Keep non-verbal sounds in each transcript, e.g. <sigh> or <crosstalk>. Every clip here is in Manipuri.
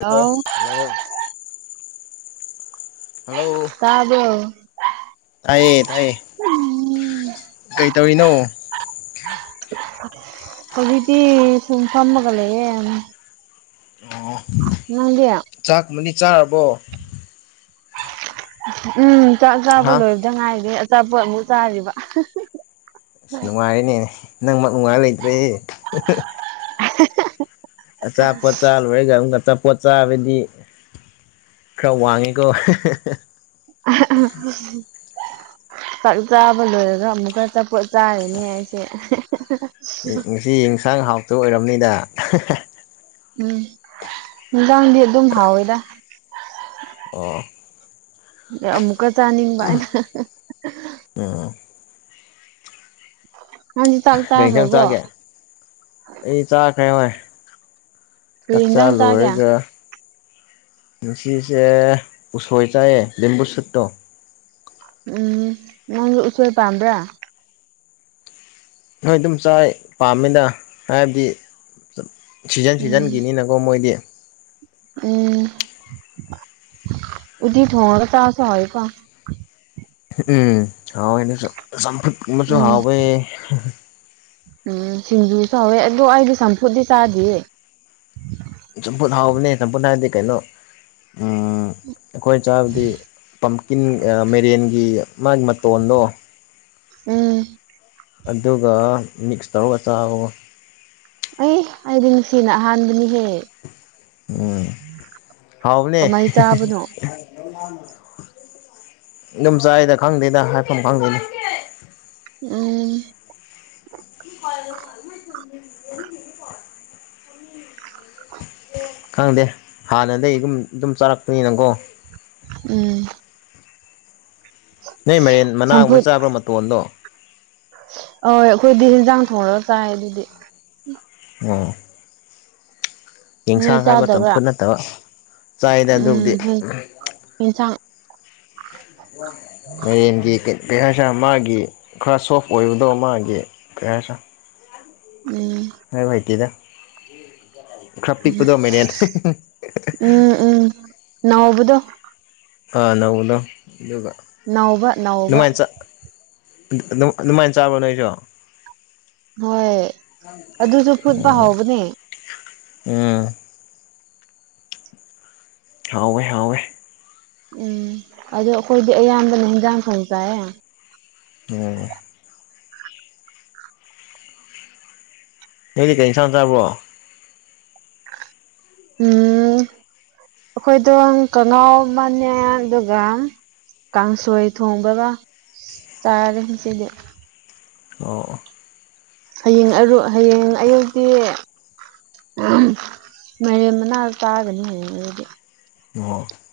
ꯍꯥꯎ <unintelligible> ꯍꯂꯣ ꯍꯂꯣ ꯇꯥꯕꯔ‌ꯣ ꯇꯥꯏꯌꯦ ꯇꯥꯏꯌꯦ ꯀꯩ ꯇꯧꯔꯤꯅꯣ ꯍꯧꯖꯤꯛꯇꯤ ꯁꯨꯝ ꯐꯝꯃꯥꯒ ꯂꯩꯌꯦꯝ ꯑꯣ ꯅꯪꯗꯤ ꯆꯥꯛꯒꯨꯝꯃꯅꯤ ꯆꯥꯔꯕꯣ ꯎꯝ ꯆꯥꯛ ꯆꯥꯕ ꯍꯥ ꯂꯣꯏꯕꯗ ꯉꯥꯏꯔꯤ ꯑꯆꯥꯄꯣꯠ ꯑꯃꯨꯛ ꯆꯥꯔꯤꯕ ꯑꯁ ꯅꯨꯡꯉꯥꯏꯔꯦꯅꯦ ꯅꯪꯃꯛ ꯅꯨꯡꯉꯥꯏꯕ ꯂꯩꯇ꯭ꯔꯦꯍꯦ <unintelligible> ꯑꯆꯥꯄꯣꯠ ꯆꯥ ꯂꯣꯏꯔꯒ ꯑꯃꯨꯛꯀꯥ ꯆꯞ ꯄꯣꯠ ꯆꯥꯕꯗꯤ ꯈꯔ ꯋꯥꯡꯉꯤꯀꯣ <unintelligible> ꯆꯥꯛ ꯆꯥꯕ ꯂꯣꯏꯔꯒ ꯑꯃꯨꯛꯀꯥ ꯑꯆꯥꯄꯣꯠ ꯆꯥꯔꯅꯤ ꯍꯥꯏꯁꯦ ꯎꯝ ꯉꯁꯤ ꯏꯟꯁꯥꯡ ꯍꯥꯎꯇꯕ ꯑꯣꯏꯔꯝꯅꯤꯗ ꯎꯝ ꯅꯨꯡꯖꯥꯡꯗꯤ ꯑꯗꯨꯝ ꯍꯥꯎꯋꯦꯗ ꯑꯣ ꯑꯗꯣ ꯑꯃꯨꯛꯀꯥ ꯆꯥꯅꯤꯡꯕ ꯑꯩꯅ ꯎꯝ ꯅꯪꯗꯤ ꯆꯥꯛ ꯒꯩ ꯏꯟꯁꯥꯡ ꯆꯥꯈ꯭ꯔꯕꯣ ꯆꯥꯒꯦ ꯑꯩ ꯆꯥꯈ꯭ꯔꯦ ꯍꯣꯏ ꯀꯔꯤ ꯆꯥꯛꯆꯥ ꯏꯟꯖꯥꯡ ꯆꯥꯒꯦ ꯂꯣꯏꯔꯒ ꯉꯁꯤꯁꯦ ꯎꯁꯣꯏ ꯆꯥꯌꯦ ꯂꯦꯝꯕꯨꯨ ꯁꯨꯠꯇꯣ ꯎꯝ ꯅꯪꯖꯨ ꯎꯁꯣꯏ ꯄꯥꯝꯕ꯭ꯔꯥ ꯅꯣꯏ ꯑꯗꯨꯝ ꯆꯥꯏ ꯄꯥꯝꯃꯤꯅ ꯍꯥꯏꯕꯗꯤ ꯁꯤꯖꯟ ꯎꯝ ꯁꯤꯖꯟꯒꯤꯅꯤꯅ ꯀꯣ ꯃꯣꯏꯗꯤ ꯎꯝ ꯎꯠꯇꯤ ꯊꯣꯡꯉꯒ ꯆꯥꯕꯁꯨ ꯍꯥꯎꯋꯤꯀꯣ ꯎꯝ ꯍꯥꯎꯋꯦ ꯑꯗꯨꯁꯨ ꯆꯝꯐꯨꯠ ꯀꯨꯝꯕꯁꯨ ꯎꯝ ꯍꯥꯎꯋꯦ ꯎꯝ ꯁꯤꯡꯖꯨꯁꯨ ꯍꯥꯎꯋꯦ ꯑꯗꯣ ꯑꯩꯗꯤ ꯆꯝꯐꯨꯠꯗꯤ ꯆꯥꯗꯤꯌꯦ ꯆꯝꯐꯨꯠ ꯍꯥꯎꯕꯅꯦ ꯆꯝꯐꯨꯠ ꯍꯥꯏꯔꯗꯤ ꯀꯩꯅꯣ ꯎꯝ ꯑꯩꯈꯣꯏ ꯆꯥꯕꯗꯤ ꯄꯝꯀꯤꯟ ꯑꯥ ꯃꯦꯔꯦꯟꯒꯤ ꯃꯥꯒꯤ ꯃꯇꯣꯟꯗꯣ ꯎꯝ ꯑꯗꯨꯒ ꯃꯤꯛꯁ ꯇꯧꯔꯒ ꯆꯥꯕꯀꯣ ꯑꯩ ꯑꯩꯗꯤ ꯉꯁꯤꯅ ꯑꯍꯥꯟꯕꯅꯤꯍꯦ ꯎꯝ ꯍꯥꯎꯕꯅꯦ ꯀꯃꯥꯏ ꯆꯥꯕꯅꯣ <inaudible> ꯑꯗꯨꯝ ꯆꯥꯏꯗ ꯈꯪꯗꯦꯗ ꯍꯥꯏꯐꯝ ꯈꯪꯗꯦꯗ ꯎꯝ <unintelligible> ꯈꯪꯗꯦ ꯍꯥꯟꯅꯗꯩ ꯑꯗꯨꯝ ꯑꯗꯨꯝ ꯆꯥꯔꯛꯄꯅꯤꯅꯀꯣ ꯎꯝ ꯅꯣꯏ ꯃꯥꯏꯔꯦꯟ ꯃꯅꯥꯒꯨꯝꯕ ꯆꯥꯕ꯭ꯔꯥ ꯃꯇꯣꯟꯗꯣ ꯑꯥ ꯑꯩꯈꯣꯏꯗꯤ ꯍꯤꯟꯖꯥꯡ ꯊꯣꯡꯔꯒ ꯆꯥꯏ ꯑꯗꯨꯗꯤ ꯑꯣ ꯅꯣꯏ ꯌꯦꯟꯁꯥꯡ ꯍꯥꯏꯕ ꯆꯥꯗꯕ꯭ꯔꯥ ꯆꯝꯐꯨꯠ ꯅꯠꯇꯕ ꯆꯥꯏꯗ ꯑꯗꯨꯕꯨꯗꯤ ꯎꯝ ꯏꯟꯁꯥꯡ ꯃꯥꯏꯔꯦꯟꯒꯤ ꯀꯩ ꯀꯩ ꯍꯥꯏꯁꯦꯔꯥ ꯃꯥꯒꯤ ꯈꯔ ꯁꯣꯐ ꯑꯣꯏꯕꯗꯣ ꯃꯥꯒꯤ ꯀꯩ ꯍꯥꯏꯁꯦꯔꯥ ꯎꯝ ꯍꯥꯏꯕ ꯍꯩꯇꯦꯗ ꯈꯔ ꯄꯤꯛꯄꯗꯣ ꯃꯦꯔꯦꯟ ꯎꯝ ꯎꯝ ꯅꯥꯎꯕꯗꯣ ꯑꯥ ꯅꯧꯕꯅꯣ ꯑꯗꯨꯒ ꯅꯧꯕ ꯅꯧꯕ ꯗꯨꯃꯥꯏ ꯆꯠ ꯑꯗꯨ ꯑꯗꯨ ꯑꯗꯨꯃꯥꯏꯟ ꯆꯥꯕ꯭ꯔꯣ ꯅꯣꯏꯁꯨ ꯍꯣꯏ ꯑꯗꯨꯁꯨ ꯐꯨꯠꯄ ꯍꯥꯎꯕꯅꯦ ꯎꯝ ꯍꯥꯎꯋꯦ ꯍꯥꯎꯋꯦ ꯎꯝ ꯑꯗꯣ ꯑꯩꯈꯣꯏꯗꯤ ꯑꯌꯥꯝꯕꯅ ꯍꯦꯟꯖꯥꯡ ꯊꯣꯡ ꯆꯥꯏꯌꯦ <unintelligible> ꯅꯣꯏꯗꯤ ꯀꯩ ꯏꯟꯁꯥꯡ ꯆꯥꯕ꯭ꯔꯣ <unintelligible> ꯑꯈꯣꯏꯗꯣꯜ ꯀꯪꯉꯥꯎ ꯑꯃꯅꯦ ꯑꯗꯨꯒ ꯀꯥꯡꯁꯣꯏ ꯊꯣꯡꯕꯒ ꯆꯥꯔꯦ ꯉꯁꯤꯗꯤ ꯑꯣ ꯑꯣ ꯍꯌꯦꯡ ꯑꯔꯨ ꯍꯌꯦꯡ ꯑꯌꯨꯛꯇꯤ ꯃꯥꯏꯔꯦꯟ ꯃꯅꯥ ꯆꯥꯒꯅꯤ ꯍꯌ‌ꯦꯡ ꯑꯌꯨꯛꯗꯤ <unintelligible>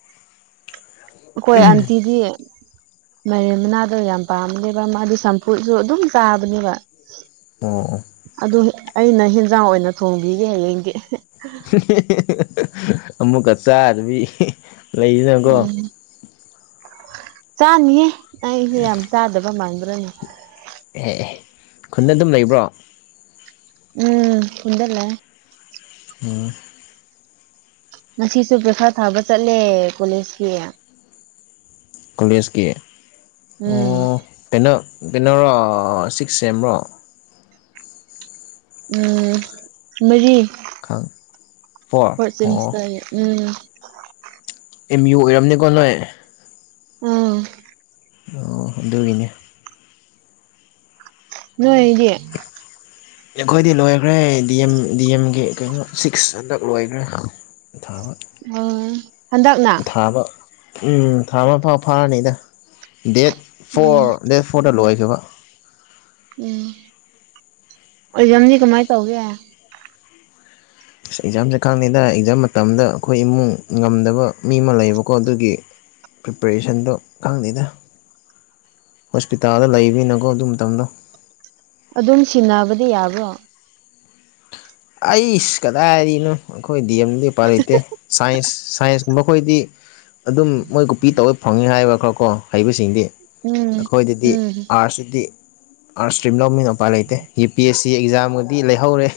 ꯑꯈꯣꯏ ꯑꯥꯟꯇꯤꯗꯤ ꯃꯥꯏꯔꯦꯟ ꯃꯅꯥꯗꯣ ꯌꯥꯝ ꯄꯥꯝꯕꯅꯦꯕ ꯃꯥꯗꯤ ꯆꯝꯐꯨꯠꯁꯨ ꯑꯗꯨꯝ ꯆꯥꯕꯅꯦꯕ ꯑꯣ ꯑꯣ ꯑꯗꯨꯒꯤ ꯑꯩꯅ ꯍꯦꯟꯖꯥꯡ ꯑꯣꯏꯅ ꯊꯣꯡꯕꯤꯒꯦ ꯍꯌꯦꯡꯗꯤ ꯑꯃꯨꯛꯀ ꯆꯥꯗꯕꯤ ꯂꯩꯗꯅꯀꯣ ꯎꯝ ꯆꯥꯅꯤꯌꯦ ꯑꯩꯁꯦ ꯌꯥꯝ ꯆꯥꯗꯕ ꯃꯥꯟꯕ꯭ꯔꯅꯦ ꯑꯦꯍꯦ ꯈꯨꯟꯗ ꯑꯗꯨꯝ ꯂꯩꯕ꯭ꯔꯣ ꯎꯝ ꯈꯨꯟꯗ ꯂꯩ ꯎꯝ ꯉꯁꯤꯁꯨ ꯄꯩꯈꯥ ꯊꯥꯕ ꯆꯠꯂꯦ ꯀꯣꯂꯦꯖꯀꯤ ꯀꯣꯂꯦꯖꯀꯤ ꯎꯝ ꯑꯣ ꯀꯩꯅꯣ ꯀꯩꯅ‌ꯣꯔꯣ ꯁꯤꯛꯁ ꯁꯦꯝꯔꯣ ꯎꯝ ꯃꯔꯤ ꯈꯪ ꯐꯣꯔ ꯐꯣꯔꯠ ꯑꯣ ꯁꯦꯃꯤꯁꯇꯔ ꯎꯝ ꯑꯦꯝ ꯌꯨ ꯑꯣꯏꯔꯝꯅ‌ꯦꯀꯣ ꯅꯣꯏ ꯎꯝ ꯑꯣ ꯑꯗꯨꯒꯤꯅꯦ ꯅꯣꯏ ꯗꯤ ꯑꯩꯈꯣꯏꯗꯤ ꯂꯣꯏꯈ꯭ꯔꯦ ꯗꯤ ꯑꯦꯝ ꯗꯤ ꯑꯦꯝꯒꯤ ꯀꯩꯅꯣ ꯁꯤꯛꯁ ꯍꯟꯗꯛ ꯂꯣꯏꯈ꯭ꯔꯦ ꯊꯥꯕ ꯎꯝ ꯍꯟꯗꯛꯅ ꯊꯥꯕ ꯎꯝ ꯊꯥꯕ ꯐꯥꯎ ꯐꯥꯔꯅꯤꯗ ꯗꯦꯠ ꯎꯝ ꯐꯣꯔ ꯗꯦꯠ ꯐꯣꯔꯗ ꯂꯣꯏꯈꯤꯕ ꯎꯝ ꯑꯦꯛꯖꯝꯗꯤ ꯀꯃꯥꯏ ꯇꯧꯒꯦ ꯑꯁ ꯑꯦꯛꯖꯥꯝꯁꯦ ꯈꯪꯗ‌ꯩꯗ ꯑꯦꯛꯖꯥꯝ ꯃꯇꯝꯗ ꯑꯩꯈꯣꯏ ꯏꯃꯨꯡ ꯉꯝꯗꯕ ꯃꯤ ꯑꯃ ꯂꯩꯕꯀꯣ ꯑꯗꯨꯒꯤ ꯄ꯭ꯔꯤꯄꯦꯔꯦꯁꯟꯗꯣ ꯈꯪꯗꯦꯗ ꯍꯣꯁꯄꯤꯇꯥꯜꯗ ꯂꯩꯕꯅꯤꯅ ꯀꯣ ꯑꯗꯨ ꯃꯇꯝꯗ‌ꯣ ꯑꯗꯨꯝ ꯁꯤꯟꯅꯕꯗꯤ ꯌꯥꯕ꯭ꯔꯣ ꯑꯩꯁ ꯀꯗꯥꯢꯗꯩꯅ‌ꯣ ꯑꯈꯣꯏ ꯗꯤ ꯑꯦꯝꯗꯤ ꯎꯄꯥꯢ ꯂꯩꯇꯦ ꯁꯥꯏꯟꯁ ꯁꯥꯏꯟꯁ ꯀꯨꯝꯕ ꯈꯣꯏꯗꯤ ꯑꯗꯨꯝ ꯃꯣꯏ ꯀꯣꯞꯄꯤ ꯇꯧꯔ ꯐꯪꯉ‌ꯦ ꯍꯥꯏꯕ ꯈꯔꯀꯣ ꯍꯩꯕꯁꯤꯡꯗꯤ ꯎꯝ ꯑꯩꯈꯣꯏꯗꯗꯤ ꯎꯝ ꯑꯥꯔꯠꯁꯇꯗꯤ ꯑꯥꯔꯠꯁ ꯏꯁꯇ꯭ꯔꯤꯝ ꯂꯧꯃꯤꯅ ꯎꯄꯥꯏ ꯂꯩꯇꯦ ꯌꯨ ꯄꯤ ꯑꯦꯁ ꯁꯤ ꯑꯦꯛꯖꯥꯝꯒꯗꯤ ꯂꯩꯍꯧꯔꯦ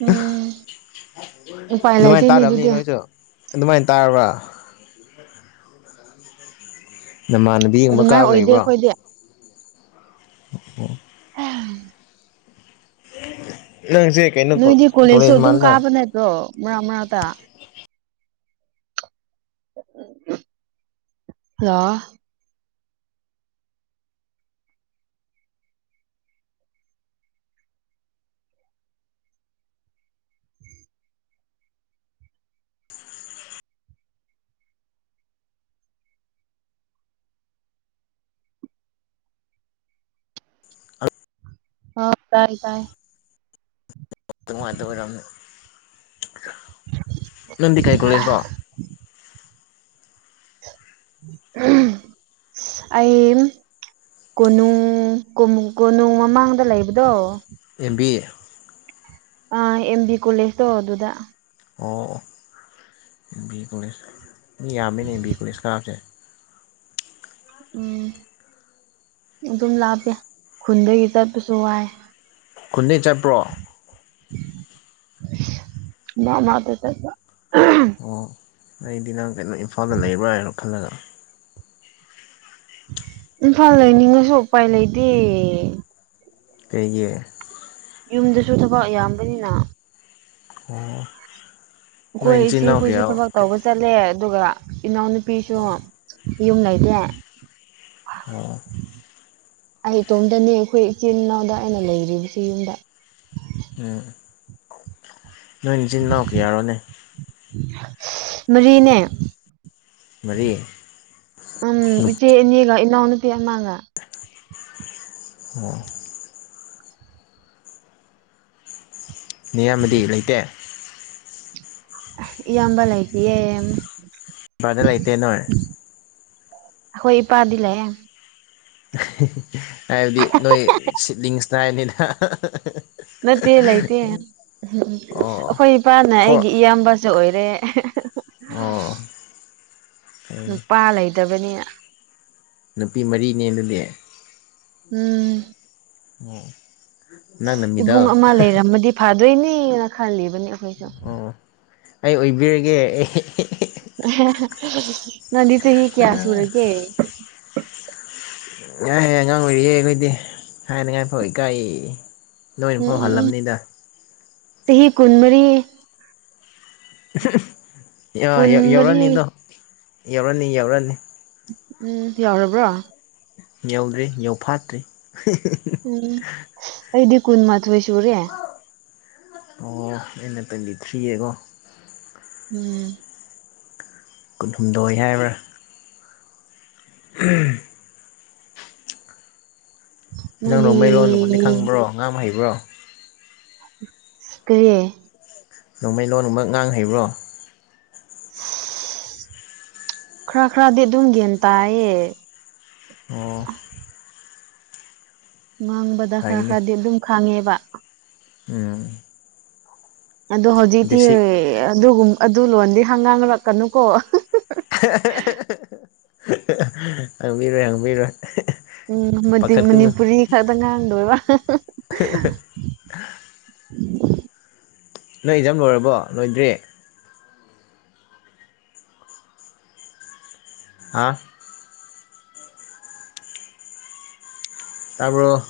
ꯎꯝ ꯎꯄꯥꯏ ꯑꯗꯨꯃꯥꯏꯅ ꯂꯩꯇꯦꯅꯦ ꯇꯥꯔꯝꯅꯤ ꯑꯗꯨꯗꯤ ꯅꯣꯏꯁꯨ ꯑꯗꯨꯃꯥꯏꯅ ꯇꯥꯔꯕ꯭ꯔꯥ ꯅꯃꯥꯟꯅꯕꯤ ꯌꯦꯡꯕ ꯑꯗꯨꯃꯥꯏꯅ ꯀꯥꯕ ꯑꯣꯏꯗꯦ ꯂꯩꯕ꯭ꯔꯣ ꯑꯩꯈꯣꯏꯗꯤ ꯑꯣ ꯅꯪꯖꯦ ꯅꯣꯏꯗꯤ ꯀꯣꯂꯦꯖꯁꯨ ꯑꯗꯨꯝ ꯀꯥꯕ ꯅꯠꯇ꯭ꯔꯣ ꯃꯔꯛ ꯃꯔꯛꯇ ꯍꯜꯂꯣ ꯍꯥꯎ ꯇꯥꯏ ꯇꯥꯏ ꯗꯨꯉꯥꯏꯇ ꯑꯣꯏꯔꯝꯅꯤ ꯅꯪꯗꯤ ꯀꯩ ꯑꯁ ꯀꯣꯂꯦꯖꯔꯣ ꯑꯩ ꯀꯣꯅꯨꯡ ꯀꯣꯃꯨ ꯀꯣꯅꯨꯡ ꯃꯃꯥꯡꯗ ꯂꯩꯕꯗꯣ ꯑꯦꯝ ꯕꯤ ꯑꯦ ꯑ ꯑꯦꯝ ꯕꯤ ꯀꯣꯂꯦꯖ ꯇꯣ ꯑꯗꯨꯗ ꯑꯣ ꯑꯣ ꯑꯦꯝ ꯕꯤ ꯀꯣꯂꯦꯖ ꯃꯤ ꯌꯥꯝꯃꯤꯅꯦ ꯑꯦꯝ ꯕꯤ ꯀꯣꯂꯦꯖ ꯀꯕꯁꯦ ꯎꯝ ꯑꯗꯨꯝ ꯂꯥꯞꯄꯦ ꯈꯨꯟꯗꯒꯤ ꯆꯠꯄꯁꯨ ꯋꯥꯏ ꯈꯨꯟꯗꯩ ꯆꯠꯄ꯭ꯔꯣ ꯃꯥꯔꯛ ꯃꯥꯔꯛꯇ ꯆꯠꯄ ꯑꯣ ꯑꯩꯗꯤ ꯅꯪ ꯀꯩꯅꯣ ꯏꯝꯐꯥꯜꯗ ꯂꯩꯕ꯭ꯔꯥ ꯍꯥꯏꯅ ꯈꯜꯂꯒ ꯏꯝꯐꯥꯜ ꯂꯩꯅꯤꯡꯉꯁꯨ ꯎꯄꯥꯏ ꯂꯩꯇꯦ ꯀꯩꯒꯤ ꯌꯨꯝꯗꯁꯨ ꯊꯕꯛ ꯌꯥꯝꯕꯅꯤꯅ ꯑꯣ ꯅꯣꯏ ꯑꯩꯈꯣꯏ ꯏꯆꯤꯟ ꯏꯆꯦ ꯏꯅꯥꯎ ꯀꯌꯥ ꯈꯣꯏꯁꯨ ꯑꯣ ꯊꯕꯛ ꯇꯧꯕ ꯆꯠꯂꯦ ꯑꯗꯨꯒ ꯏꯅꯥꯎꯅꯨꯄꯤꯁꯨ ꯌꯨꯝ ꯂꯩꯇꯦ ꯑꯣ ꯑꯩ ꯏꯇꯣꯝꯇꯅꯦ ꯑꯩꯈꯣꯏ ꯏꯆꯤꯜ ꯏꯅꯥꯎꯗ ꯑꯩꯅ ꯂꯩꯔꯤꯕꯁꯤ ꯌꯨꯝꯗ ꯎꯝ ꯅꯣꯏ ꯏꯆꯤꯟꯅꯥꯎꯀꯤ ꯌꯥꯔꯣꯅꯦ ꯃꯔꯤꯅꯦ ꯃꯔꯤ ꯎꯝ ꯏꯆꯦ ꯑꯅꯤꯒ ꯏꯟꯅꯥꯎꯅꯨꯄꯤ ꯑꯃꯥꯒ ꯑꯣ ꯅꯌꯥꯝꯕꯗꯤ ꯂꯩꯇꯦ ꯏꯌꯥꯝꯕ ꯂꯩꯇꯤꯌꯦ <unintelligible> ꯂꯩꯇꯦ ꯅꯣꯏ ꯑꯩꯈꯣꯏ ꯏꯄꯥꯗꯤ ꯂꯩꯌꯦ ꯍꯥꯏꯕꯗꯤ ꯅꯣꯏ ꯁꯤꯕꯂꯤꯡꯁꯅ ꯍꯥꯏꯅꯤꯗ ꯅꯠꯇꯦ ꯂꯩꯇꯦ ꯎꯝ ꯑꯣ ꯑꯩꯈꯣꯏ ꯏꯄꯥꯅ ꯐꯣꯔ ꯑꯩꯒꯤ ꯏꯌꯥꯝꯕꯁꯨ ꯑꯣꯏꯔꯦ ꯑꯣ ꯐꯩꯅꯦ ꯅꯨꯄꯥ ꯂꯩꯇꯕꯅꯤꯅ ꯅꯨꯄꯤ ꯃꯔꯤꯅꯦ ꯑꯗꯨꯗꯤ ꯎꯝ ꯅꯪꯅ ꯃꯤꯗꯜ ꯐꯥꯗꯣꯏꯅꯤ ꯈꯥꯜꯂꯤꯕꯅꯤ ꯑꯩꯈꯣꯏꯁꯨ ꯑꯣ ꯑꯩ ꯑꯣꯏꯕꯤꯔꯒꯦ ꯅꯗꯤ ꯆꯍꯤ ꯀꯌꯥ ꯑꯩ ꯁꯨꯔꯒꯦ ꯍꯦ ꯑꯉꯥꯡ ꯑꯣꯏꯔꯤꯌꯦ ꯑꯩꯈꯣꯏꯗꯤ ꯍꯥꯏꯅꯤꯡꯉꯥꯏ ꯐꯥꯎ ꯏꯀꯥꯏꯌꯦ ꯎꯝ ꯎꯝ ꯆꯍꯤ ꯀꯨꯟꯃꯔꯤ ꯀꯨꯟꯃꯔꯤ ꯌꯧꯔꯅꯤꯗꯣ ꯌꯧꯔꯅꯤ ꯌꯧꯔꯅꯤ ꯎꯝ ꯌꯧꯔꯕ꯭ꯔꯣ ꯌꯧꯗ꯭ꯔꯤ ꯌꯧꯐꯥꯠꯇ꯭ꯔꯤ ꯎꯝ ꯑꯩꯗꯤ ꯀꯨꯟ ꯃꯥꯊꯣꯏ ꯁꯨꯔꯦ ꯑꯣ ꯑꯩꯅ ꯇꯣꯏꯟꯇꯤ ꯊ꯭ꯔꯤ ꯌꯦꯉꯣ ꯎꯝ ꯀꯨꯟꯍꯨꯝꯗꯣꯏ ꯍꯥꯏꯕ꯭ꯔꯥ <inaudible> ꯅꯪ ꯅꯣꯏꯗꯤ ꯔꯣꯡꯃꯩ ꯂꯣꯟꯕꯨꯗꯤ ꯈꯪꯕ꯭ꯔꯣ ꯉꯥꯥꯡ ꯍꯩꯕ꯭ꯔꯣ ꯀꯩꯌꯦ ꯔꯣꯡꯃꯩ ꯂꯣꯟꯒꯨꯝꯕ ꯉꯥꯡ ꯍꯩꯕ꯭ꯔꯣ ꯈꯔ ꯈꯔꯗꯤ ꯑꯗꯨꯝ ꯒ꯭ꯌꯥꯟ ꯇꯥꯏꯌꯦ ꯑꯣ ꯉꯥꯡꯕꯗ ꯈꯔ ꯐꯩꯅꯦ ꯈꯔꯗꯤ ꯑꯗꯨꯝ ꯈꯪꯉꯦꯕ ꯎꯝ ꯑꯗꯣ ꯍꯧꯖꯤꯛꯇꯤ ꯕꯦꯁꯤꯛ ꯑꯗꯨꯒꯨꯝ ꯑꯗꯨ ꯂꯣꯟꯗꯤ ꯍꯪ ꯉꯥꯡꯔꯛꯀꯅꯨ ꯀꯣ ꯍꯪꯕꯤꯔꯣꯏ ꯍꯪꯕꯤꯔꯣꯏ ꯎꯝ ꯃꯗꯤ ꯄꯥꯈꯠꯀꯅꯨ ꯃꯅꯤꯄꯨꯔꯤ ꯈꯛꯇ ꯉꯥꯡꯗꯣꯏꯕ <unintelligible> ꯅꯣꯏ ꯑꯦꯛꯖꯥꯝ ꯂꯣꯏꯔꯕ꯭ꯔꯣ ꯂꯣꯏꯗ꯭ꯔꯤ ꯍꯥ ꯇꯥꯕ꯭ꯔꯣ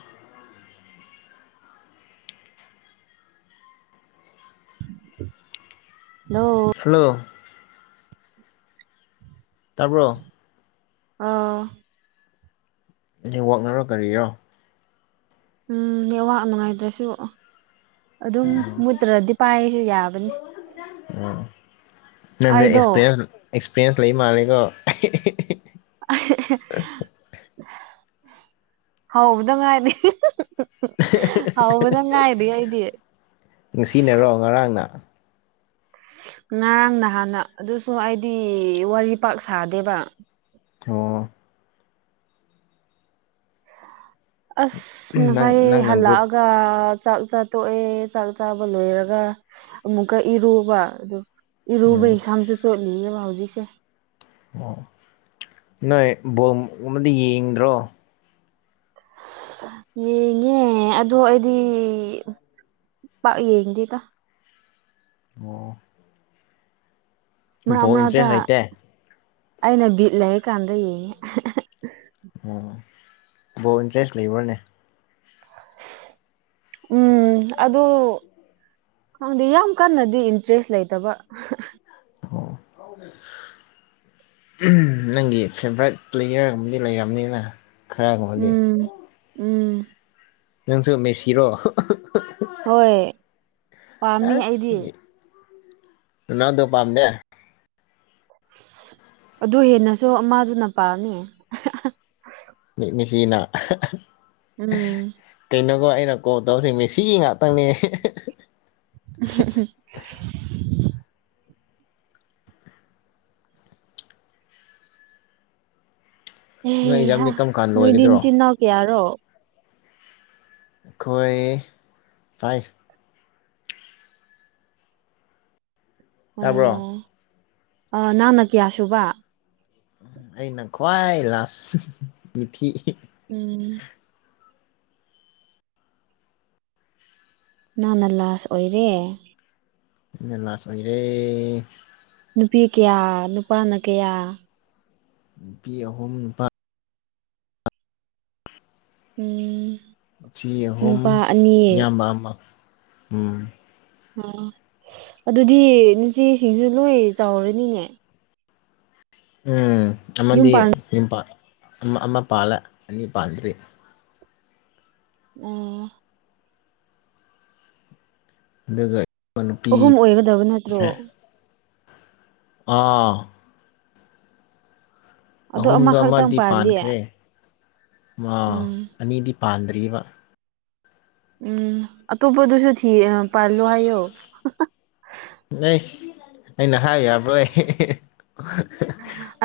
ꯍꯜꯂꯣ ꯍꯜꯂꯣ ꯇꯥꯕ꯭ꯔꯣ ꯑꯧ ꯅꯦꯠꯋꯥꯛꯅꯔꯣ ꯀꯔꯤꯔꯣ ꯎꯝ ꯅꯦꯠꯋꯥꯛ ꯅꯨꯡꯉꯥꯏꯇ꯭ꯔꯁꯨ ꯑꯗꯨꯝ ꯃꯨꯠꯇ꯭ꯔꯗꯤ ꯄꯥꯏꯔꯁꯨ ꯌꯥꯕꯅꯤ ꯑꯣ ꯅꯪꯁꯦ ꯑꯩꯗꯣ ꯑꯦꯛꯁꯄꯔꯌꯦꯟꯁ ꯑꯦꯛꯁꯄꯔꯌꯦꯟꯁ ꯂꯩ ꯃꯥꯜꯂꯦꯀꯣ ꯍꯧꯕꯗ ꯉꯥꯏꯔꯤ ꯍꯧꯕꯗ ꯉꯥꯏꯔꯤ ꯑꯩꯗꯤ ꯉꯁꯤꯅꯔꯣ ꯉꯔꯥꯡꯅ ꯉꯔꯥꯡ ꯅꯍꯥꯟꯅ ꯑꯗꯨꯁꯨ ꯑꯩꯗꯤ ꯋꯥꯔꯤ ꯄꯥꯛ ꯁꯥꯗꯦꯕ ꯑꯣ ꯑꯁ ꯅꯪ ꯉꯁꯥꯏ ꯅꯪꯅ ꯒ꯭ꯔꯨꯞ ꯍꯜꯂꯛꯑꯒ ꯆꯥ ꯆꯥꯛ ꯆꯥ ꯇꯣꯛꯑꯦ ꯆꯥꯛ ꯆꯥꯕ ꯂꯣꯏꯔꯒ ꯑꯃꯨꯛꯀ ꯏꯔꯨꯕ ꯑꯗꯨ ꯏꯔꯨꯕ ꯎꯝ ꯁꯝꯁꯨ ꯆꯣꯠꯂꯤꯌꯦ ꯍꯧꯖꯤꯛꯁꯦ ꯑꯣ ꯅꯣꯏ ꯕꯣꯜ ꯒꯨꯝꯕꯗꯤ ꯌꯦꯡꯗ꯭ꯔꯣ ꯌꯦꯡꯉꯦ ꯑꯗꯣ ꯑꯩꯗꯤ ꯄꯥꯛ ꯌꯦꯡꯗꯦꯗ ꯑꯣ ꯃꯔꯛ ꯕꯣꯜ ꯃꯔꯛꯇ ꯏꯟꯇꯔꯦꯁ ꯂꯩꯇꯦ ꯑꯩꯅ ꯕꯤꯠ ꯂꯩꯔꯀꯥꯟꯗ ꯌꯦꯡꯉꯦ ꯑꯣ ꯕꯣꯜ ꯏꯟꯇꯔꯦꯁ ꯂꯩꯕ꯭ꯔꯥꯅꯦ ꯎꯝ ꯑꯗꯨ ꯗꯤ ꯌꯥꯝ ꯀꯟꯅꯗꯤ ꯏꯟꯇꯔꯦꯁ ꯂꯩꯇꯕ ꯑꯣ ꯅꯪꯒꯤ ꯐꯦꯚꯣꯔꯥꯏꯠ ꯄ꯭ꯂꯦꯌꯔ ꯑꯃꯗꯤ ꯂꯩꯔꯝꯅꯤꯅ ꯈꯔꯒꯨꯝꯕꯗꯤ ꯎꯝ ꯎꯝ ꯅꯪꯁꯨ ꯃꯦꯁꯤꯔꯣ ꯍꯣꯏ ꯄꯥꯝꯃꯤ ꯑꯁ ꯑꯩꯗꯤ ꯔꯣꯅꯥꯜꯗꯣ ꯄꯥꯥꯝꯗꯦ ꯑꯗꯨ ꯍꯦꯟꯅꯁꯨ ꯑꯃꯗꯨꯅ ꯄꯥꯝꯃꯤ ꯃꯦ ꯃꯦꯁꯤꯅ ꯎꯝ ꯀꯩꯅꯣꯒꯣ ꯑꯩꯅ ꯀꯣꯜ ꯇꯧꯕꯁꯤ ꯃꯦꯁꯤꯒꯤ ꯉꯥꯛꯇꯪꯅꯦ ꯎꯝ ꯅꯣꯏ ꯍꯩ ꯍꯥ ꯑꯦꯛꯖꯥꯝꯗꯤ ꯀꯔꯝ ꯀꯥꯟ ꯅꯣꯏꯗꯤ ꯂꯣꯏꯒꯗ꯭ꯔꯣ ꯅꯆꯟꯤ ꯅꯅꯥꯎ ꯀꯥꯌꯥꯅꯣ ꯑꯩꯈꯣꯏ ꯐꯥꯏꯕ ꯇꯥꯕ꯭ꯔꯣ ꯑꯣ ꯅꯪꯅ ꯀꯌꯥ ꯁꯨꯕ ꯑꯩꯅ ꯈ꯭ꯋꯥꯏ ꯂꯥꯁ ꯃꯤꯊꯤ ꯎꯝ ꯅꯪꯅ ꯂꯥꯁ ꯑꯣꯏꯔꯦ ꯑꯩꯅ ꯂꯥꯁ ꯑꯣꯏꯔꯦ ꯅꯨꯄꯤ ꯀꯌꯥ ꯅꯨꯄꯥꯅ ꯀꯌꯥ ꯅꯨꯄꯤ ꯑꯍꯨꯝ ꯅꯨꯄꯥ ꯎꯝ ꯅꯨꯄꯤ ꯑꯍꯨꯝ ꯅꯨꯄꯥ ꯑꯅꯤ ꯏꯌꯥꯝꯕꯝ ꯑꯃ ꯎꯝ ꯑꯣ ꯑꯗꯨꯗꯤ ꯅꯆꯦꯁꯤꯡꯁꯨ ꯂꯣꯏ ꯆꯥꯎꯔꯅꯤꯅꯦ ꯎꯝ ꯌꯨꯝ ꯑꯃꯗꯤ ꯄꯥꯟ ꯌꯨꯝ ꯑꯃ ꯄꯥꯜꯂꯦ ꯑꯅꯤ ꯄꯥꯟꯗ꯭ꯔꯤ ꯑꯣ ꯑꯗꯨꯒꯩ ꯑꯍꯨꯝ ꯑꯣꯏꯒꯗꯕ ꯅꯠꯇ꯭ꯔꯣ ꯑꯥ ꯑꯗꯣ ꯑꯍꯨꯝꯗꯣ ꯑꯃꯈꯛꯇꯪ ꯑꯃꯗꯤ ꯄꯥꯜꯂꯤ ꯄꯥꯟꯈ꯭ꯔꯦ ꯎꯝ ꯑꯅꯤꯗꯤ ꯄꯥꯟꯗ꯭ꯔꯤꯕ ꯎꯝ ꯑꯇꯣꯞꯄꯗꯨꯁꯨ ꯊꯤ ꯄꯥꯜꯂꯣ ꯍꯥꯏꯌꯣ ꯑꯩꯁ ꯑꯩꯅ ꯍꯥꯏꯕ ꯌꯥꯕ꯭ꯔꯣ ꯎꯝ